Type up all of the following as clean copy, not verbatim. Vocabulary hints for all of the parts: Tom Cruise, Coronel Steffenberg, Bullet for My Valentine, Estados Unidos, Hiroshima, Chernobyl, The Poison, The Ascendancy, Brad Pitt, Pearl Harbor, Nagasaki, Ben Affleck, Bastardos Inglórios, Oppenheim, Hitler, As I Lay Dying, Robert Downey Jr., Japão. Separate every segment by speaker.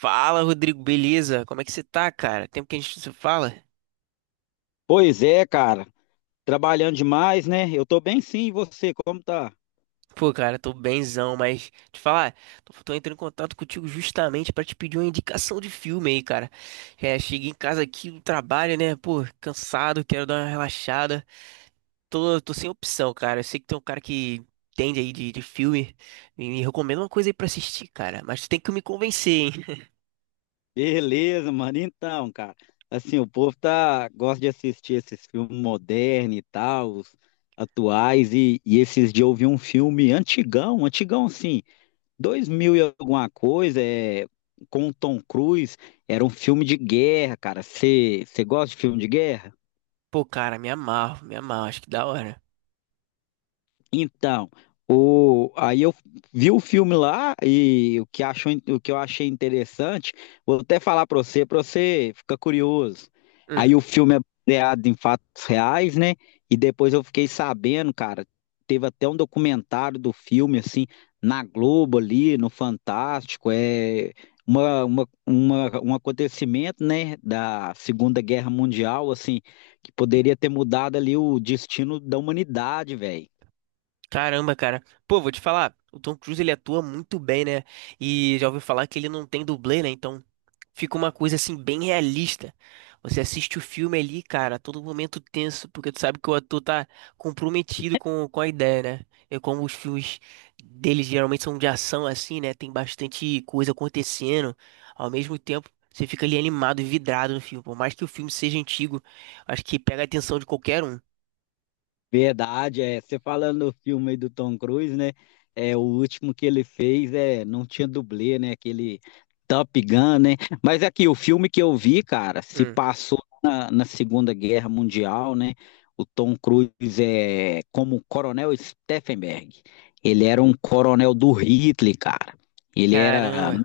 Speaker 1: Fala, Rodrigo, beleza? Como é que você tá, cara? Tempo que a gente não se fala?
Speaker 2: Pois é, cara. Trabalhando demais, né? Eu tô bem sim, e você, como tá?
Speaker 1: Pô, cara, tô benzão, mas te falar, tô entrando em contato contigo justamente pra te pedir uma indicação de filme aí, cara. Cheguei em casa aqui do trabalho, né? Pô, cansado, quero dar uma relaxada. Tô sem opção, cara. Eu sei que tem um cara que entende aí de filme e me recomenda uma coisa aí pra assistir, cara. Mas tu tem que me convencer, hein?
Speaker 2: Beleza, mano. Então, cara, assim, o povo gosta de assistir esses filmes modernos e tal, os atuais, e esses dias eu vi um filme antigão, antigão assim, 2000 e alguma coisa, é, com o Tom Cruise, era um filme de guerra, cara. Você gosta de filme de guerra?
Speaker 1: Pô, cara, me amarro, acho que da hora.
Speaker 2: Então, aí eu vi o filme lá e o que eu achei interessante, vou até falar para você ficar curioso.
Speaker 1: Hum.
Speaker 2: Aí o filme é baseado em fatos reais, né? E depois eu fiquei sabendo, cara, teve até um documentário do filme, assim, na Globo ali, no Fantástico, é um acontecimento, né, da Segunda Guerra Mundial, assim, que poderia ter mudado ali o destino da humanidade, velho.
Speaker 1: Caramba, cara. Pô, vou te falar, o Tom Cruise ele atua muito bem, né? E já ouvi falar que ele não tem dublê, né? Então fica uma coisa assim bem realista. Você assiste o filme ali, cara, a todo momento tenso, porque tu sabe que o ator tá comprometido com a ideia, né? É como os filmes deles geralmente são de ação assim, né? Tem bastante coisa acontecendo. Ao mesmo tempo, você fica ali animado e vidrado no filme. Por mais que o filme seja antigo, acho que pega a atenção de qualquer um.
Speaker 2: Verdade, é. Você falando do filme aí do Tom Cruise, né? É, o último que ele fez não tinha dublê, né? Aquele Top Gun, né? Mas aqui, o filme que eu vi, cara, se
Speaker 1: Hum.
Speaker 2: passou na Segunda Guerra Mundial, né? O Tom Cruise é como o Coronel Steffenberg. Ele era um coronel do Hitler, cara. Ele era
Speaker 1: Caramba.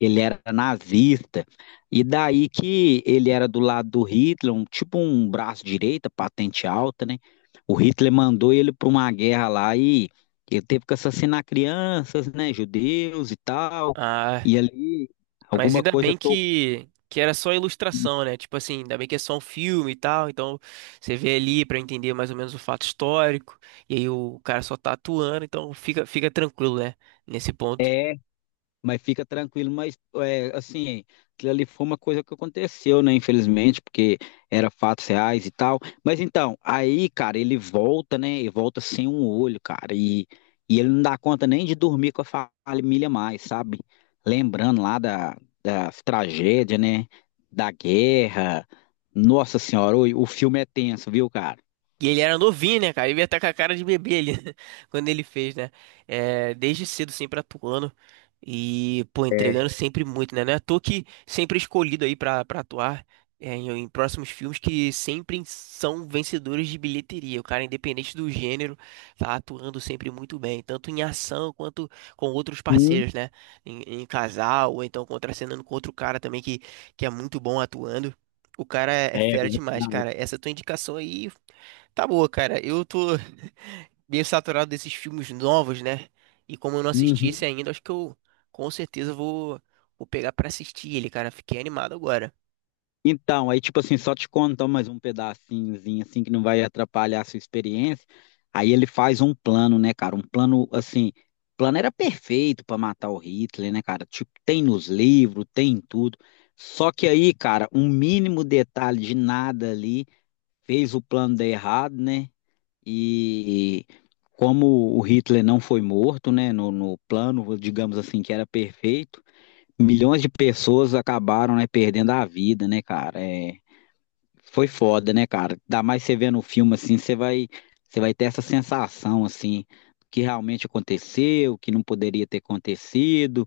Speaker 2: ele era nazista, e daí que ele era do lado do Hitler, tipo um braço direito, patente alta, né? O Hitler mandou ele para uma guerra lá e ele teve que assassinar crianças, né, judeus e tal,
Speaker 1: Ah.
Speaker 2: e ali
Speaker 1: Mas
Speaker 2: alguma
Speaker 1: ainda
Speaker 2: coisa
Speaker 1: bem
Speaker 2: tocou.
Speaker 1: que era só ilustração, né? Tipo assim, ainda bem que é só um filme e tal. Então você vê ali pra entender mais ou menos o fato histórico. E aí o cara só tá atuando, então fica, fica tranquilo, né? Nesse ponto.
Speaker 2: É. Mas fica tranquilo, mas é, assim, aquilo ali foi uma coisa que aconteceu, né? Infelizmente, porque era fatos reais e tal. Mas então, aí, cara, ele volta, né? E volta sem um olho, cara. E ele não dá conta nem de dormir com a família mais, sabe? Lembrando lá das tragédias, né? Da guerra. Nossa Senhora, o filme é tenso, viu, cara?
Speaker 1: E ele era novinho, né, cara? Ele ia estar com a cara de bebê ali, quando ele fez, né? É, desde cedo sempre atuando e, pô,
Speaker 2: É.
Speaker 1: entregando sempre muito, né? Não é à toa que sempre é escolhido aí pra atuar em próximos filmes que sempre são vencedores de bilheteria. O cara, independente do gênero, tá atuando sempre muito bem, tanto em ação quanto com outros
Speaker 2: Hum,
Speaker 1: parceiros, né? Em casal, ou então contracenando com outro cara também que é muito bom atuando. O cara é
Speaker 2: é
Speaker 1: fera demais,
Speaker 2: verdade.
Speaker 1: cara. Essa tua indicação aí. Tá boa, cara. Eu tô meio saturado desses filmes novos, né? E como eu não assisti esse
Speaker 2: Uhum.
Speaker 1: ainda, acho que eu com certeza vou pegar pra assistir ele, cara. Fiquei animado agora.
Speaker 2: Então, aí tipo assim, só te contam mais um pedacinhozinho assim que não vai atrapalhar a sua experiência. Aí ele faz um plano, né, cara? Um plano assim, o plano era perfeito pra matar o Hitler, né, cara? Tipo, tem nos livros, tem em tudo. Só que aí, cara, um mínimo detalhe de nada ali fez o plano dar errado, né? E como o Hitler não foi morto, né, no plano, digamos assim, que era perfeito, milhões de pessoas acabaram, né, perdendo a vida, né, cara? É, foi foda, né, cara? Ainda mais você vendo o filme assim, você vai ter essa sensação assim que realmente aconteceu, que não poderia ter acontecido.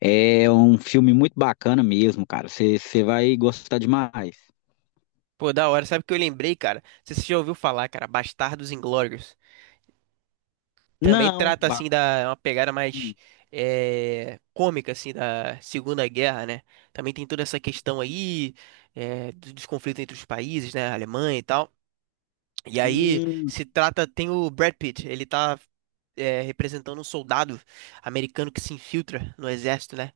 Speaker 2: É um filme muito bacana mesmo, cara. Você vai gostar demais.
Speaker 1: Pô, da hora. Sabe o que eu lembrei, cara? Você já ouviu falar, cara? Bastardos Inglórios. Também
Speaker 2: Não,
Speaker 1: trata
Speaker 2: ba...
Speaker 1: assim da uma pegada mais
Speaker 2: Hum,
Speaker 1: cômica assim da Segunda Guerra, né? Também tem toda essa questão aí dos conflitos entre os países, né? Alemanha e tal. E aí
Speaker 2: hum,
Speaker 1: se trata, tem o Brad Pitt, ele tá representando um soldado americano que se infiltra no exército, né?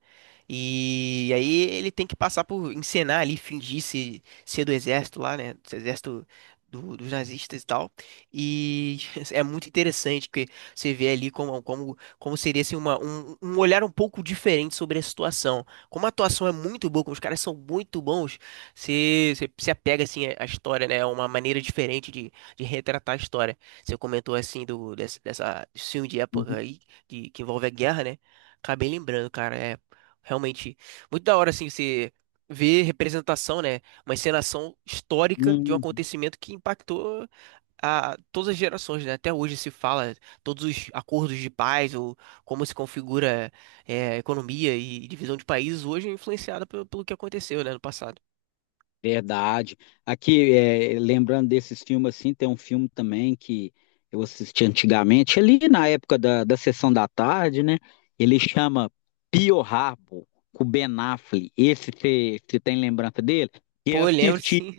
Speaker 1: E aí ele tem que passar por encenar ali, fingir se, ser do exército lá, né? Dos nazistas e tal. E é muito interessante porque você vê ali como seria assim, um olhar um pouco diferente sobre a situação. Como a atuação é muito boa, como os caras são muito bons, você se apega assim à história, né? É uma maneira diferente de retratar a história. Você comentou assim do dessa, dessa desse filme de época
Speaker 2: uhum,
Speaker 1: aí que envolve a guerra, né? Acabei lembrando, cara, é realmente muito da hora assim você ver representação, né? Uma encenação histórica de um
Speaker 2: uhum.
Speaker 1: acontecimento que impactou a todas as gerações, né? Até hoje se fala todos os acordos de paz ou como se configura economia e divisão de países hoje é influenciada pelo que aconteceu, né, no passado.
Speaker 2: Verdade. Aqui, é, lembrando desses filmes assim, tem um filme também que eu assisti antigamente, ali na época da sessão da tarde, né? Ele chama Pearl Harbor, com o Ben Affleck. Esse você tem lembrança dele? E eu
Speaker 1: Pô, eu lembro
Speaker 2: assisti
Speaker 1: sim.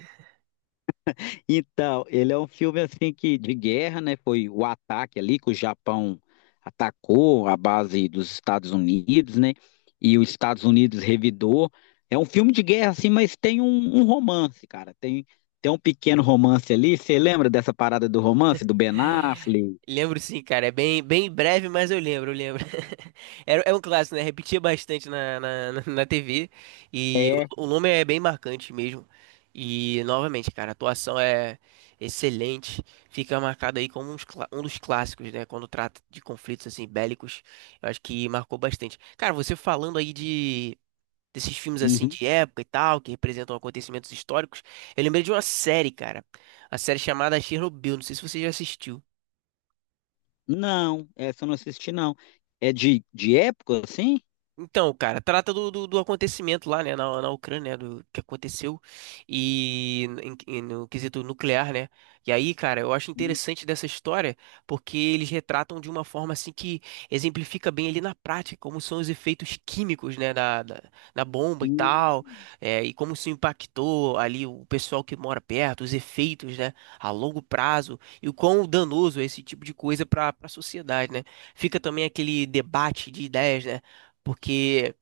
Speaker 2: então, ele é um filme assim que de guerra, né? Foi o ataque ali que o Japão atacou a base dos Estados Unidos, né? E os Estados Unidos revidou. É um filme de guerra assim, mas tem um romance, cara. Tem um pequeno romance ali. Você lembra dessa parada do romance do Ben Affleck?
Speaker 1: Lembro sim, cara. É bem, bem breve, mas eu lembro, eu lembro. Era, é um clássico, né? Repetia bastante na na TV. E
Speaker 2: É.
Speaker 1: o nome é bem marcante mesmo. E, novamente, cara, a atuação é excelente. Fica marcado aí como um dos clássicos, né? Quando trata de conflitos, assim, bélicos. Eu acho que marcou bastante. Cara, você falando aí de... Desses filmes assim
Speaker 2: Uhum.
Speaker 1: de época e tal, que representam acontecimentos históricos. Eu lembrei de uma série, cara. A série chamada Chernobyl. Não sei se você já assistiu.
Speaker 2: Não, essa eu não assisti não. É de época assim?
Speaker 1: Então, cara, trata do acontecimento lá, né, na Ucrânia, né, do que aconteceu e, no quesito nuclear, né? E aí, cara, eu acho
Speaker 2: Hum,
Speaker 1: interessante dessa história porque eles retratam de uma forma assim que exemplifica bem ali na prática como são os efeitos químicos, né, da bomba e
Speaker 2: hum,
Speaker 1: tal, e como isso impactou ali o pessoal que mora perto, os efeitos, né, a longo prazo e o quão danoso é esse tipo de coisa para a sociedade, né? Fica também aquele debate de ideias, né? Porque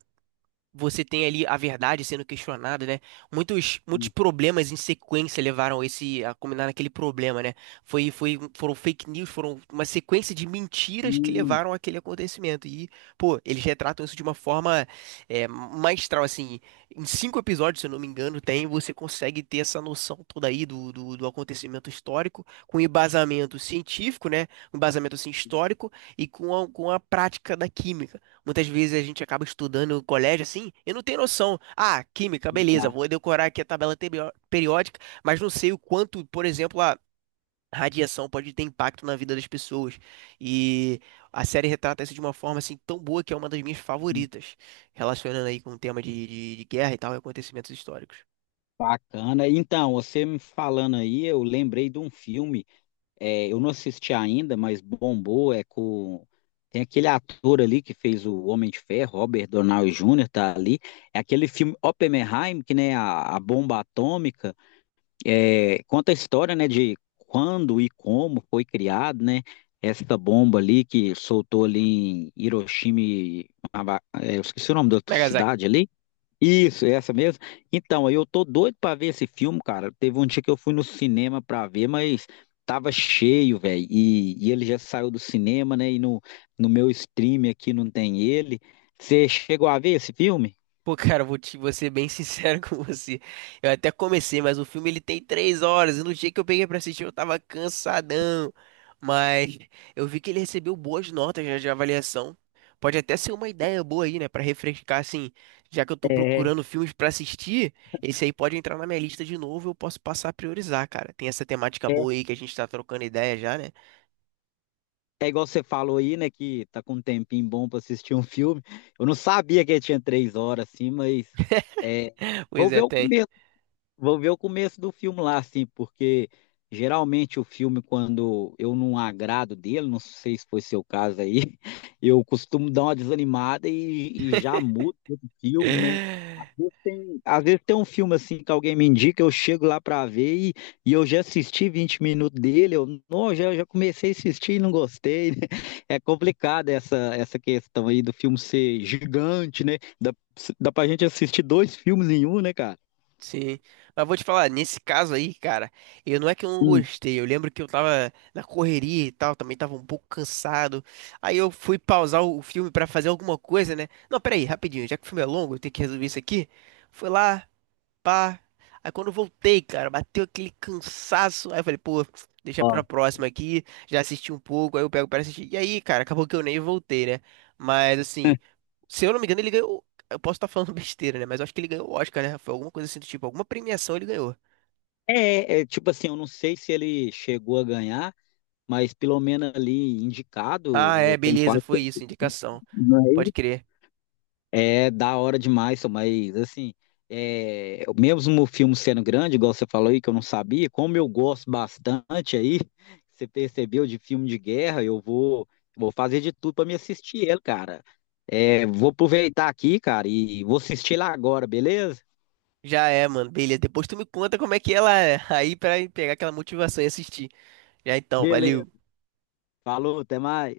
Speaker 1: você tem ali a verdade sendo questionada, né? Muitos problemas em sequência levaram esse a culminar naquele problema, né? Foram fake news, foram uma sequência de mentiras que
Speaker 2: hum,
Speaker 1: levaram àquele acontecimento. E, pô, eles retratam isso de uma forma maestral, assim. Em cinco episódios, se eu não me engano, tem, você consegue ter essa noção toda aí do acontecimento histórico, com embasamento científico, né? Um embasamento, assim, histórico e com a prática da química. Muitas vezes a gente acaba estudando no colégio assim e não tem noção. Ah, química, beleza, vou decorar aqui a tabela periódica, mas não sei o quanto, por exemplo, a radiação pode ter impacto na vida das pessoas. E a série retrata isso de uma forma assim tão boa que é uma das minhas
Speaker 2: hum.
Speaker 1: favoritas, relacionando aí com o tema de guerra e tal, e acontecimentos históricos.
Speaker 2: Bacana. Então, você me falando aí, eu lembrei de um filme, é, eu não assisti ainda, mas bombou, é com... Tem aquele ator ali que fez o Homem de Ferro, Robert Downey Jr., tá ali. É aquele filme Oppenheim, que né, a bomba atômica, é, conta a história, né, de quando e como foi criado, né, essa bomba ali que soltou ali em Hiroshima, e é, eu esqueci o nome da outra
Speaker 1: Nagasaki.
Speaker 2: cidade ali, isso, essa mesmo. Então, eu tô doido pra ver esse filme, cara. Teve um dia que eu fui no cinema pra ver, mas tava cheio, velho. E ele já saiu do cinema, né? E no meu stream aqui não tem ele. Você chegou a ver esse filme?
Speaker 1: Pô, cara, vou ser bem sincero com você. Eu até comecei, mas o filme ele tem três horas. E no dia que eu peguei pra assistir, eu tava cansadão. Mas eu vi que ele recebeu boas notas já de avaliação. Pode até ser uma ideia boa aí, né? Pra refrescar, assim. Já que eu tô
Speaker 2: É,
Speaker 1: procurando filmes pra assistir, esse aí pode entrar na minha lista de novo. Eu posso passar a priorizar, cara. Tem essa temática
Speaker 2: é.
Speaker 1: boa aí que a gente tá trocando ideia já, né?
Speaker 2: É igual você falou aí, né? Que tá com um tempinho bom pra assistir um filme. Eu não sabia que ele tinha 3 horas assim, mas é, vou
Speaker 1: Pois
Speaker 2: ver
Speaker 1: é,
Speaker 2: o
Speaker 1: tem.
Speaker 2: começo. Vou ver o começo do filme lá, assim, porque geralmente o filme, quando eu não agrado dele, não sei se foi seu caso aí, eu costumo dar uma desanimada e já mudo o filme, né? Às vezes tem, às vezes tem um filme assim que alguém me indica, eu chego lá pra ver e eu já assisti 20 minutos dele, eu não, já comecei a assistir e não gostei, né? É complicado essa questão aí do filme ser gigante, né? Dá pra gente assistir dois filmes em um, né, cara?
Speaker 1: Sim, mas vou te falar, nesse caso aí, cara, eu não é que eu não
Speaker 2: Sim.
Speaker 1: gostei, eu lembro que eu tava na correria e tal, também tava um pouco cansado, aí eu fui pausar o filme pra fazer alguma coisa, né? Não, peraí, rapidinho, já que o filme é longo, eu tenho que resolver isso aqui, fui lá, pá. Aí quando eu voltei, cara, bateu aquele cansaço. Aí eu falei, pô, deixa pra próxima aqui. Já assisti um pouco, aí eu pego pra assistir. E aí, cara, acabou que eu nem voltei, né? Mas assim, se eu não me engano, ele ganhou. Eu posso estar falando besteira, né? Mas eu acho que ele ganhou o Oscar, né? Foi alguma coisa assim do tipo, alguma premiação ele ganhou.
Speaker 2: É, é, tipo assim, eu não sei se ele chegou a ganhar, mas pelo menos ali
Speaker 1: Ah,
Speaker 2: indicado,
Speaker 1: é,
Speaker 2: eu tenho
Speaker 1: beleza,
Speaker 2: quase.
Speaker 1: foi isso, indicação.
Speaker 2: Não é
Speaker 1: Pode
Speaker 2: isso?
Speaker 1: crer.
Speaker 2: É da hora demais, só, mas assim, é, mesmo o filme sendo grande, igual você falou aí, que eu não sabia, como eu gosto bastante aí, você percebeu de filme de guerra, vou fazer de tudo para me assistir ele, cara. É, vou aproveitar aqui, cara, e vou assistir lá agora, beleza?
Speaker 1: Já é, mano, beleza. Depois tu me conta como é que ela é. Aí pra pegar aquela motivação e assistir. Já então,
Speaker 2: Beleza.
Speaker 1: valeu.
Speaker 2: Falou, até mais.